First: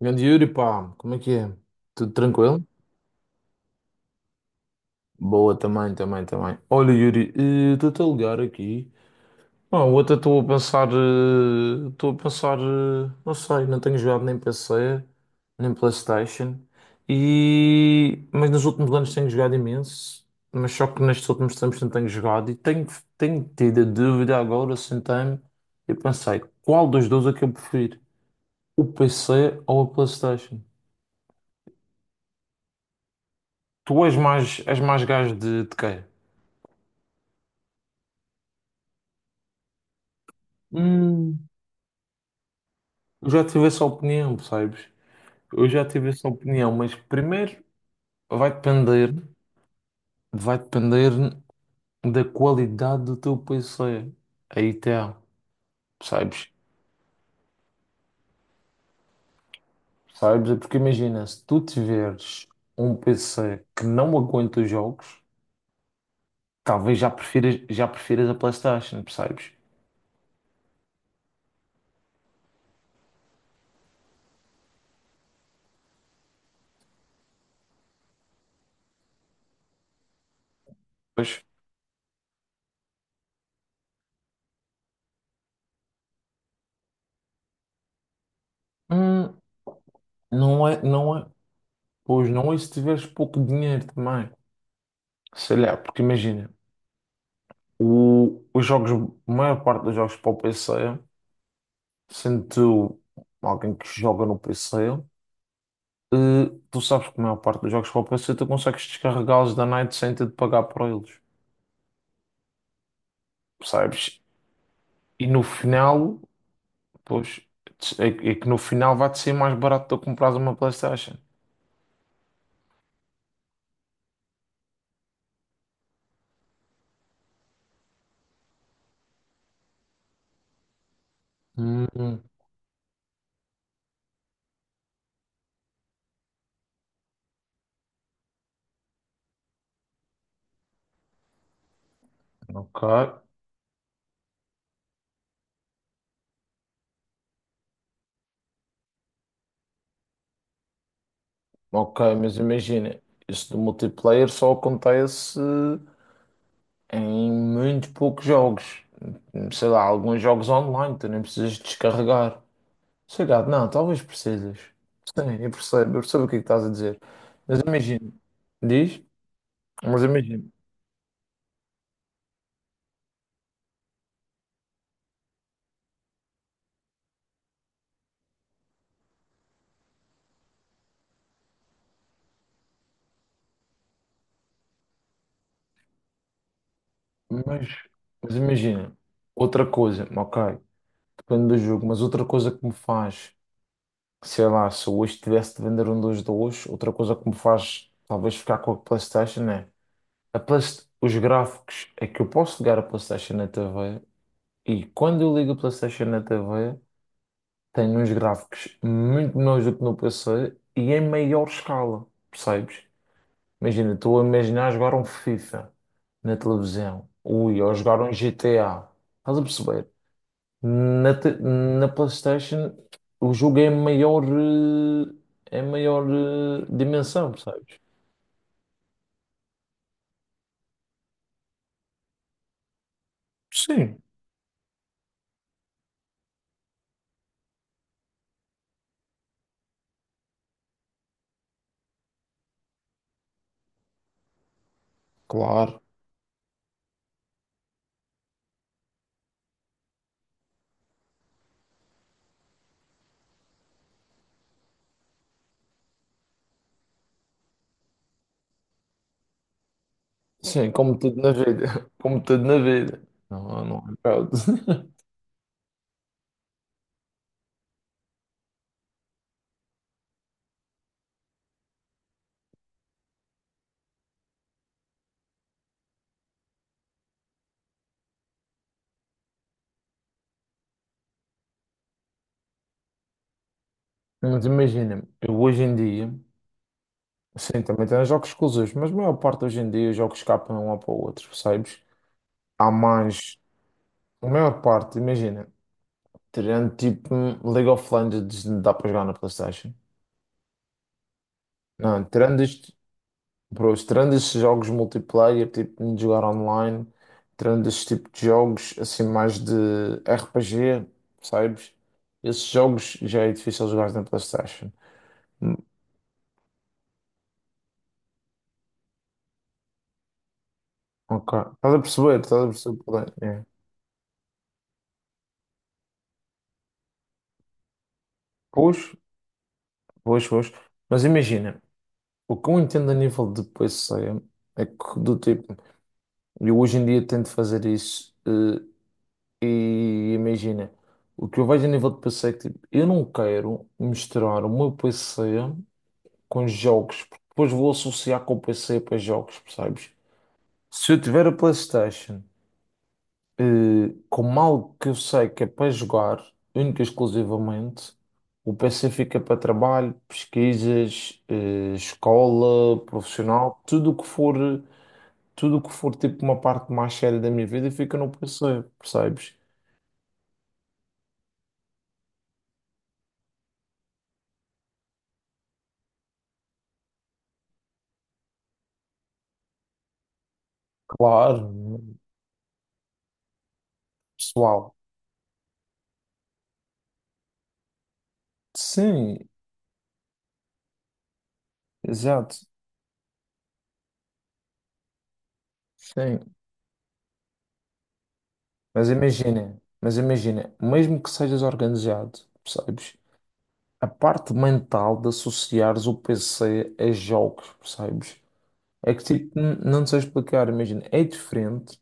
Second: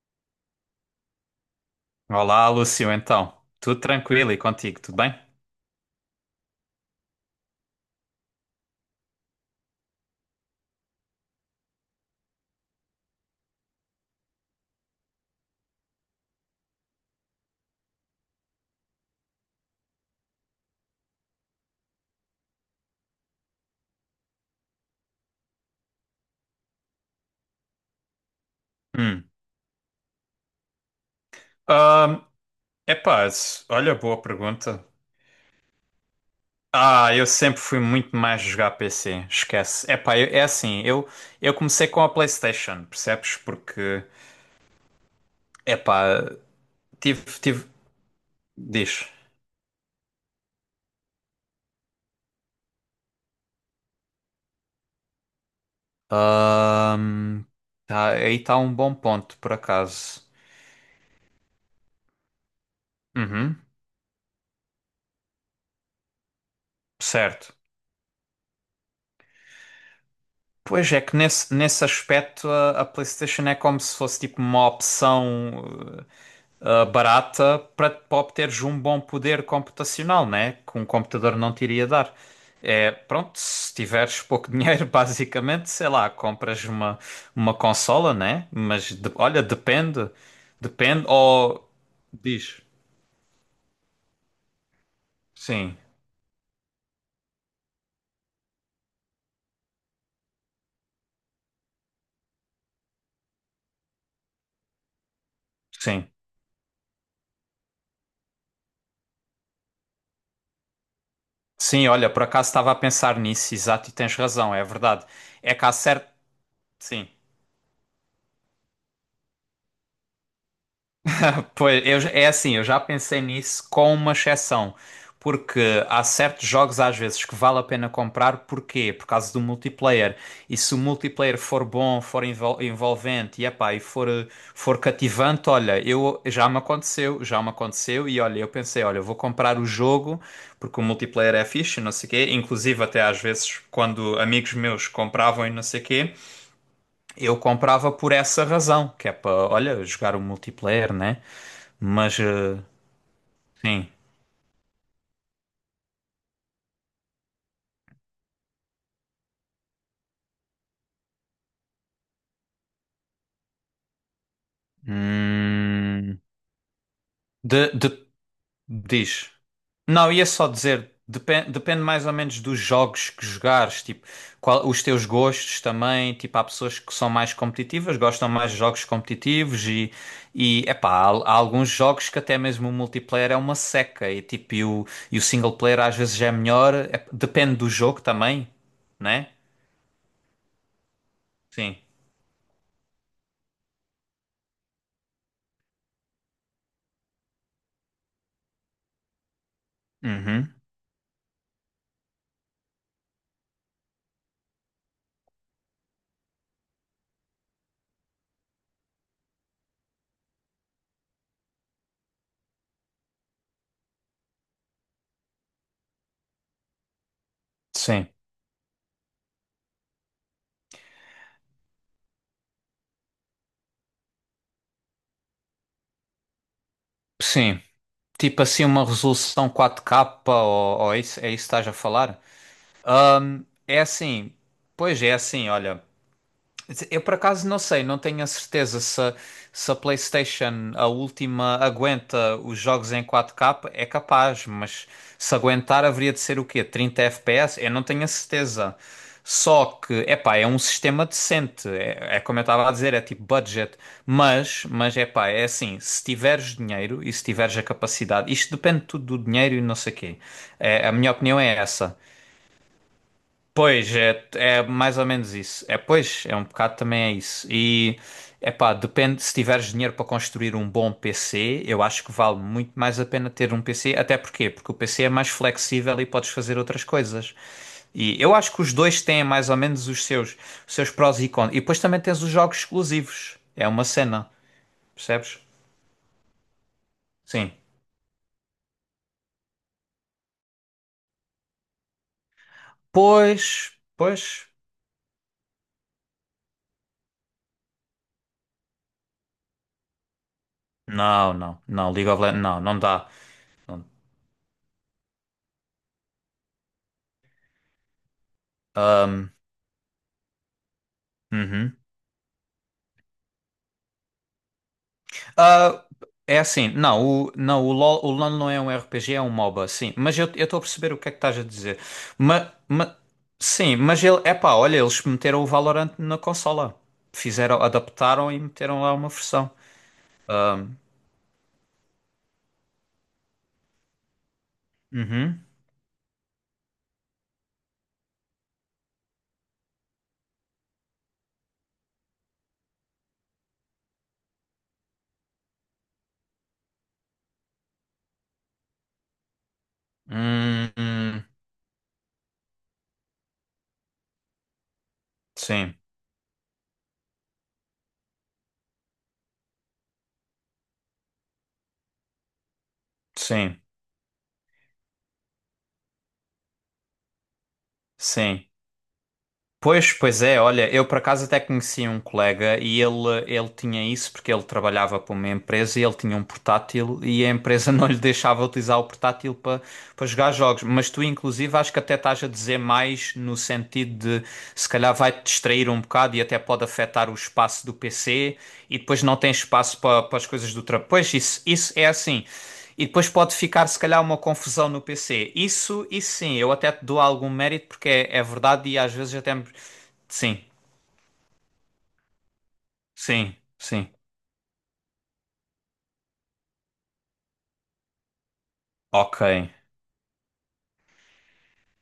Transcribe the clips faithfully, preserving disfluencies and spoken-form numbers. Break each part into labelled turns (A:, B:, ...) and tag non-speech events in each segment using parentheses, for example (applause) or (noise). A: Grande Yuri, pá, como é que é? Tudo
B: Olá,
A: tranquilo?
B: Lúcio, então. Tudo tranquilo e contigo, tudo bem?
A: Boa, também, também, também. Olha, Yuri, eh, estou-te a ligar aqui. Ah, outra Estou a pensar, eh, estou a pensar, eh, não sei, não tenho jogado nem P C, nem PlayStation, e mas nos últimos anos tenho jogado imenso, mas só que nestes últimos tempos não tenho jogado e tenho, tenho tido a dúvida agora, sentei-me e pensei, qual dos dois é que eu prefiro? O
B: Hum.
A: P C ou a PlayStation?
B: Ahm, epá, s- olha,
A: Tu és
B: boa
A: mais, és
B: pergunta.
A: mais gajo de, de quê?
B: Ah, eu sempre fui muito mais jogar P C, esquece. Epá, eu, é assim, eu,
A: Hum,
B: eu comecei com a PlayStation, percebes?
A: já tive essa
B: Porque,
A: opinião, percebes? Eu já tive essa
B: epá,
A: opinião, mas
B: tive,
A: primeiro
B: tive,
A: vai
B: diz.
A: depender, vai depender da qualidade do teu P C. Aí tá, percebes?
B: Ahm, tá, aí está um bom ponto, por acaso.
A: Percebes? É porque imagina, se tu tiveres um
B: Uhum,
A: P C que não aguenta os jogos, talvez já
B: certo.
A: prefiras, já prefiras a PlayStation, percebes?
B: Pois é que nesse, nesse aspecto a, a PlayStation é como se fosse tipo uma opção. eh, ah, Barata para, para obteres um bom poder computacional, né? Que um
A: Pois,
B: computador não te iria dar. É, pronto, se tiveres pouco dinheiro, (laughs) basicamente, sei lá, compras uma, uma consola, né? Mas de-
A: hum,
B: olha, depende.
A: não é,
B: Depende.
A: não é,
B: Ou
A: pois não é
B: diz.
A: se tiveres pouco dinheiro também. Sei lá,
B: Sim,
A: porque imagina. O, os jogos, a maior parte dos jogos para o P C, sendo tu alguém que joga no P C,
B: sim.
A: eh, tu sabes que a maior parte dos jogos para o P C tu consegues descarregá-los da night sem ter de pagar por eles,
B: Sim, olha, por acaso estava a pensar nisso, exato, e tens
A: percebes?
B: razão, é verdade.
A: E no
B: É que há certo.
A: final,
B: Sim.
A: pois, é, que é que no final vai-te ser mais barato tu comprares uma PlayStation.
B: (laughs) Pois, eu, é assim, eu já pensei nisso com uma exceção, porque há certos jogos às vezes que vale a pena comprar, porquê? Por causa do multiplayer. E se o multiplayer for bom,
A: Hum,
B: for envol- envolvente e, epá, e for, eh, for cativante, olha, eu já me aconteceu, já me aconteceu, e olha, eu pensei, olha, eu vou comprar o jogo porque o multiplayer é fixe, não sei quê,
A: ok,
B: inclusive até às vezes quando amigos meus compravam e não sei quê. Eu comprava por essa razão, que é para, olha, jogar o multiplayer, né?
A: ok,
B: Mas,
A: mas
B: eh,
A: imagina, isso do
B: sim.
A: multiplayer só acontece em muito poucos jogos. Sei lá, alguns jogos online, tu nem precisas descarregar. Sei lá, não, talvez precisas. Sim, eu percebo, eu
B: Hum,
A: percebo o que é que estás a dizer. Mas
B: de, de-
A: imagina, diz?
B: diz.
A: Mas
B: Não, ia
A: imagina,
B: só dizer, depende, depende mais ou menos dos jogos que jogares, tipo, qual, os teus gostos também, tipo, há pessoas que são mais competitivas, gostam mais de jogos competitivos e, e epá, há, há alguns jogos que até mesmo o multiplayer é uma seca e, tipo, e o, e o single player às vezes é melhor, é- depende
A: mas,
B: do jogo
A: mas
B: também,
A: imagina,
B: né?
A: outra coisa, ok, depende do
B: Sim.
A: jogo, mas outra coisa que me faz, sei lá, se eu hoje tivesse de vender um dos dois, outra coisa que me faz talvez ficar com a PlayStation é a
B: Uhum.
A: Play- os gráficos, é que eu posso ligar a PlayStation na T V. E quando eu ligo o PlayStation na T V, tem uns gráficos muito melhores do que no P C e em maior escala, percebes? Imagina, estou a imaginar jogar um FIFA na televisão, ui, ou jogar
B: Sim,
A: um G T A, estás a perceber? Na, te- na PlayStation, o jogo é em maior, eh, é em maior eh, dimensão,
B: sim.
A: percebes?
B: Tipo assim, uma resolução quatro K ou, ou é isso, é isso que estás a falar? É
A: Sim,
B: assim, pois é é assim, olha. Eu por acaso não sei, não tenho a certeza se, a- se a PlayStation, a última, aguenta os jogos em quatro K, é capaz, mas se
A: claro.
B: aguentar haveria de ser o quê? trinta F P S? Eu não tenho a certeza. Só que, epá, é um sistema decente, é, é como eu estava a dizer, é tipo budget, mas, mas epá, é assim, se tiveres dinheiro e se tiveres a capacidade, isto depende tudo do dinheiro e não sei o quê.
A: Sim,
B: É, a
A: como
B: minha
A: tudo na
B: opinião é
A: vida,
B: essa.
A: (laughs) como tudo na vida. Não, não
B: Pois,
A: é
B: é,
A: pronto.
B: é
A: (laughs)
B: mais ou menos isso. É, pois, é um bocado também é isso. E, é pá, depende, se tiveres dinheiro para construir um bom P C, eu acho que vale muito mais a pena ter um P C. Até porquê? Porque o P C é mais flexível e podes fazer outras coisas. E eu acho que os dois têm mais ou menos os seus, os seus prós e contras. E depois também tens os jogos exclusivos. É uma cena,
A: Mas imagina, eu
B: percebes?
A: hoje em dia,
B: Sim.
A: sim, também tem jogos exclusivos, mas a maior parte hoje em dia os jogos escapam um ao para o outro, percebes? Há mais,
B: Pois,
A: a
B: pois.
A: maior parte, imagina, tirando tipo um League of Legends, não dá para jogar na PlayStation.
B: Não, não, não.
A: Não,
B: League of
A: tirando
B: Legends, não,
A: isto,
B: não dá.
A: bro,
B: Não.
A: tirando estes jogos multiplayer, tipo de jogar online, tirando este tipo de jogos, assim,
B: Ahm,
A: mais de R P G, percebes?
B: uhum.
A: Esses jogos já é difícil jogar na PlayStation. Hum,
B: Ah, é assim, não, o, não, o lol, o lol não é um R P G, é um MOBA, sim. Mas eu eu estou a perceber o que é que
A: Ok,
B: estás a
A: estás
B: dizer.
A: a perceber, estás a
B: Mas,
A: perceber, o problema é.
B: sim, mas ele, epá, olha, eles meteram o Valorant na consola. Fizeram, adaptaram e
A: Pois,
B: meteram lá uma versão.
A: Pois, pois.
B: Ah,
A: Mas imagina, o que eu entendo a nível de passeio é que do
B: uhum.
A: tipo, eu hoje em dia tento fazer isso, eh, e imagina, o que eu vejo a nível de passeio é que tipo, eu não quero misturar o meu passeio com jogos, porque depois vou associar com o passeio para jogos, percebes?
B: Hum,
A: Se eu tiver
B: hum,
A: a PlayStation eh, como algo que eu sei que é para
B: sim,
A: jogar, única e exclusivamente, o P C fica para trabalho, pesquisas, eh, escola, profissional,
B: sim,
A: tudo o que for, tudo o que for tipo uma parte mais séria da minha vida fica no
B: sim.
A: P C, percebes?
B: Pois, pois é, olha, eu por acaso até conheci um colega e ele, ele tinha isso porque ele trabalhava para uma empresa e ele tinha um portátil e a empresa (laughs) não lhe deixava utilizar o portátil para, para jogar jogos. Mas tu,
A: Claro,
B: inclusive, acho que até estás a dizer mais no sentido de se
A: pessoal.
B: calhar vai-te distrair um bocado e até pode afetar o espaço do P C e depois não
A: Sim,
B: tem espaço para, para as coisas do trabalho. Pois, isso, isso é assim.
A: exato,
B: E depois pode ficar, se calhar, uma confusão no P C. Isso, isso
A: sim.
B: sim, eu até te dou algum mérito porque é, é verdade e
A: Mas
B: às vezes até me
A: imagina, mas
B: Sim,
A: imagina, mesmo que sejas organizado, percebes?
B: sim,
A: A
B: sim.
A: parte mental de associares o P C a jogos, percebes? É que
B: Ok.
A: tipo, n- não sei explicar, imagina, é diferente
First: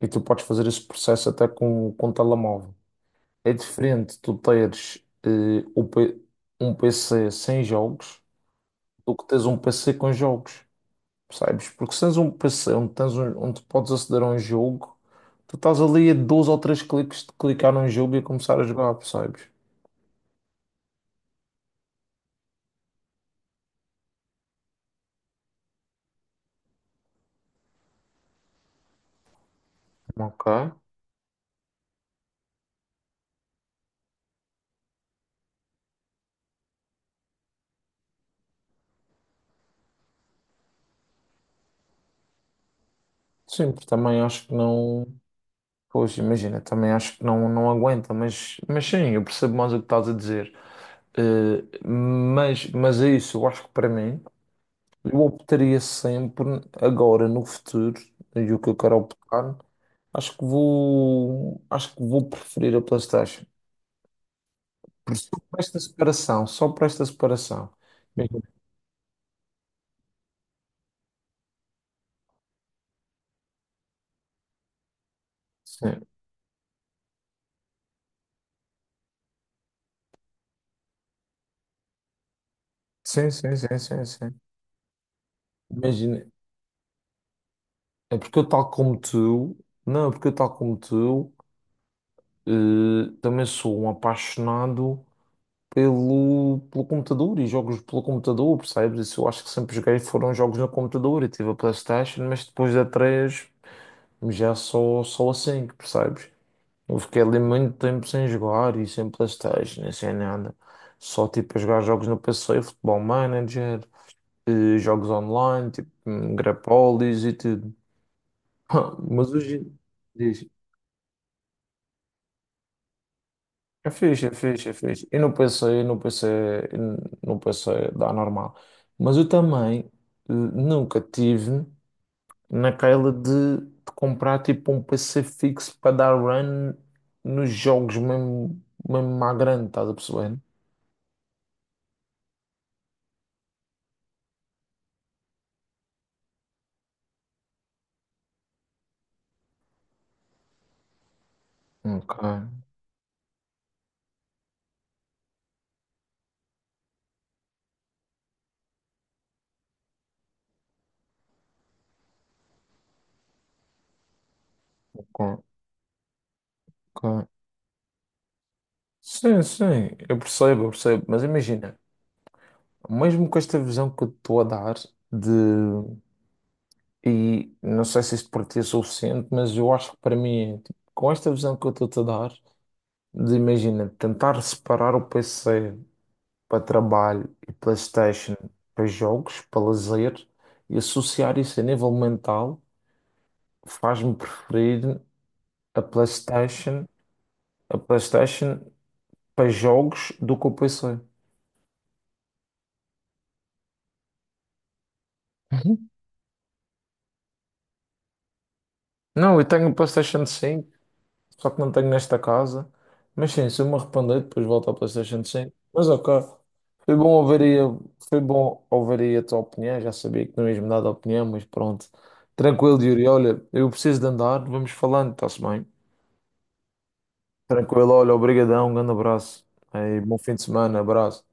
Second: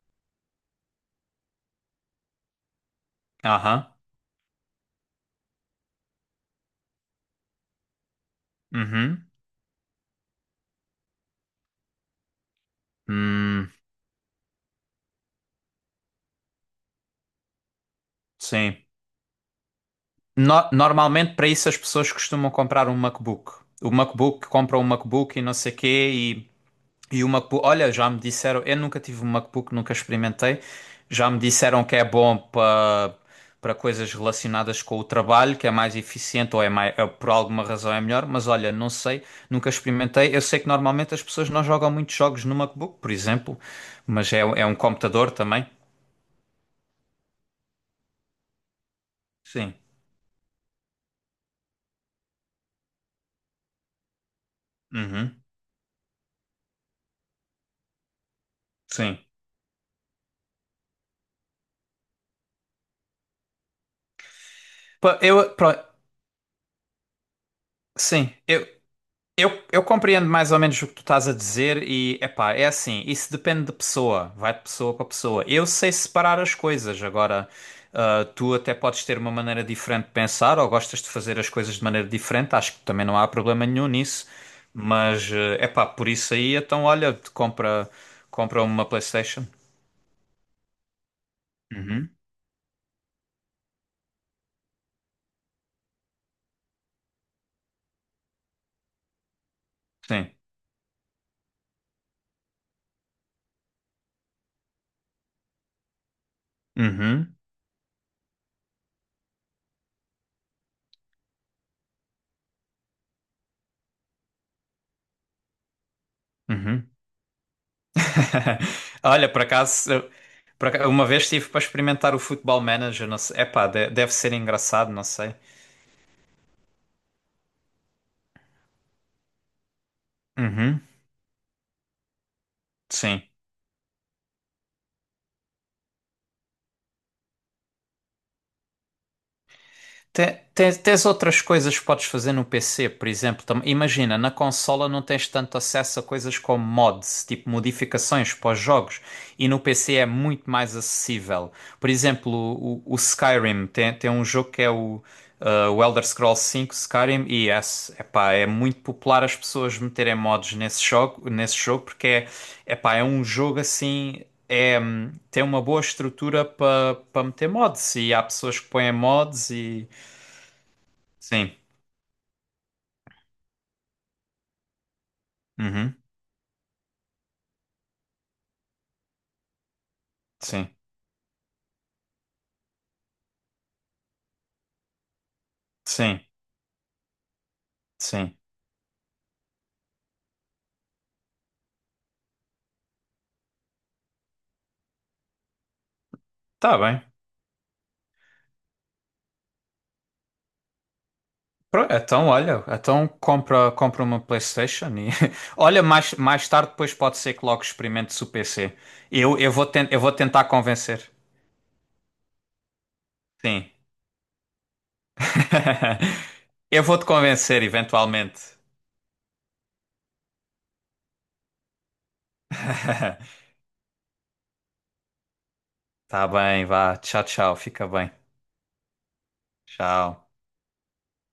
A: e tu podes fazer esse processo até com, com telemóvel. É
B: Aham.
A: diferente tu teres eh, o P- um P C sem jogos do que
B: Uhum.
A: teres um P C com jogos, percebes? Porque se tens um P C onde, tens um, onde
B: Hum,
A: podes aceder a um jogo, tu estás ali a dois ou três cliques de clicar num jogo e começar a
B: sim.
A: jogar, percebes?
B: No- normalmente para isso as pessoas costumam comprar um MacBook. O MacBook compra um MacBook e não sei quê. E o MacBook, olha, já me disseram, eu nunca tive um MacBook, nunca experimentei.
A: Ok.
B: Já me disseram que é bom para para coisas relacionadas com o trabalho, que é mais eficiente ou é mais, é- por alguma razão é melhor, mas olha, não sei, nunca experimentei. Eu sei que normalmente as pessoas não jogam muitos jogos no MacBook, por exemplo,
A: Sim, porque também
B: mas é,
A: acho que
B: é um
A: não.
B: computador também.
A: Pois, imagina, também acho que não, não aguenta, mas, mas sim, eu percebo mais
B: Sim.
A: o que estás a dizer. Eh, mas, mas é isso, eu acho que para mim, eu
B: Uhum.
A: optaria sempre agora no futuro, e o que eu quero
B: Sim.
A: optar, acho que vou, acho que vou preferir a PlayStation. Por
B: Pa-
A: só
B: Eu,
A: por esta
B: pro-
A: separação, só por esta separação.
B: sim,
A: Imagina,
B: eu, Eu, eu compreendo mais ou menos o que tu estás a dizer e, epá, é assim, isso depende de pessoa, vai de pessoa para pessoa. Eu sei
A: Sim,
B: separar as coisas, agora, ah, tu até podes ter uma maneira diferente de pensar ou gostas de fazer as coisas de maneira diferente, acho que também não há
A: sim, sim,
B: problema
A: sim,
B: nenhum
A: sim.
B: nisso,
A: sim.
B: mas, é epá, por
A: Imagina,
B: isso aí, então olha, te compra,
A: é porque eu
B: compra
A: tal
B: uma
A: como
B: PlayStation.
A: tu, não, é porque eu tal como tu,
B: Uhum.
A: eh, também sou um apaixonado pelo, pelo computador e jogos pelo computador, percebes? Isso eu acho que sempre joguei
B: Sim.
A: foram jogos no computador. Eu tive a PlayStation, mas depois da três já só, só a cinco, percebes? Eu fiquei
B: Uhum.
A: ali muito tempo sem jogar e sem PlayStation, e sem nada. Só tipo a jogar jogos no P C, Futebol Manager, eh, jogos online, tipo hum,
B: Uhum.
A: Grapolis e tudo.
B: (laughs)
A: (laughs)
B: Olha,
A: Mas
B: por
A: hoje.
B: acaso, eu-
A: Diz.
B: por aca- uma vez estive para experimentar o Football Manager, não sei. Epá,
A: É
B: de- deve
A: fixe, é
B: ser
A: fixe, é
B: engraçado, não
A: fixe. Eu não
B: sei.
A: pensei, eu não pensei, eu não pensei dar normal. Mas eu também eh,
B: Uhum,
A: nunca tive naquela
B: sim.
A: de, de comprar tipo um P C fixo para dar run nos jogos mesmo, mesmo à grande, estás a perceber?
B: Te- Tens, tens outras coisas que podes fazer no P C, por exemplo. tam- Imagina, na consola não tens tanto acesso a coisas como mods, tipo modificações para os jogos, e no P C é muito mais acessível. Por
A: Ok,
B: exemplo, o, o- o Skyrim tem, tem um jogo que é o, ah, o Elder Scrolls V Skyrim, e é, epá, é muito popular as pessoas meterem mods nesse jogo, nesse jogo porque é, epá, é um jogo assim. É, hum,
A: ok,
B: tem uma boa estrutura para para
A: ok.
B: meter mods e há pessoas que põem
A: Sim,
B: mods e
A: sim, eu percebo, eu percebo. Mas
B: sim.
A: imagina, mesmo com esta visão que eu estou a dar de,
B: Uhum.
A: e não sei se isso para ti é suficiente, mas eu acho que para mim, é,
B: Sim.
A: tipo, com esta visão que eu estou-te a dar, de imagina, tentar separar o P C
B: Sim.
A: para trabalho e PlayStation
B: Sim.
A: para jogos, para lazer, e associar isso a nível mental, faz-me preferir a
B: Tá
A: PlayStation,
B: bem.
A: a PlayStation para jogos do que o P C.
B: Pro- Então, olha, então compra, compra uma PlayStation e (laughs) olha,
A: Uhum.
B: mais, mais tarde depois pode ser que logo experimente o P C. Eu,
A: Não, eu
B: eu vou
A: tenho o
B: ten- eu vou
A: PlayStation
B: tentar
A: cinco.
B: convencer.
A: Só que não tenho nesta casa. Mas sim, se eu
B: Sim.
A: me arrepender, depois volto ao PlayStation cinco. Mas
B: (laughs)
A: ok,
B: Eu
A: foi
B: vou te
A: bom ouvir aí,
B: convencer
A: foi
B: eventualmente.
A: bom ouvir aí a tua opinião. Já sabia que não ias me dar a opinião, mas pronto. Tranquilo, Yuri. Olha,
B: (laughs)
A: eu preciso de andar. Vamos falando, está-se bem?
B: Tá bem, vá. Tchau, tchau. Fica
A: Tranquilo,
B: bem.
A: olha, obrigadão. Um grande abraço. Aí, bom
B: Tchau.
A: fim de semana, abraço.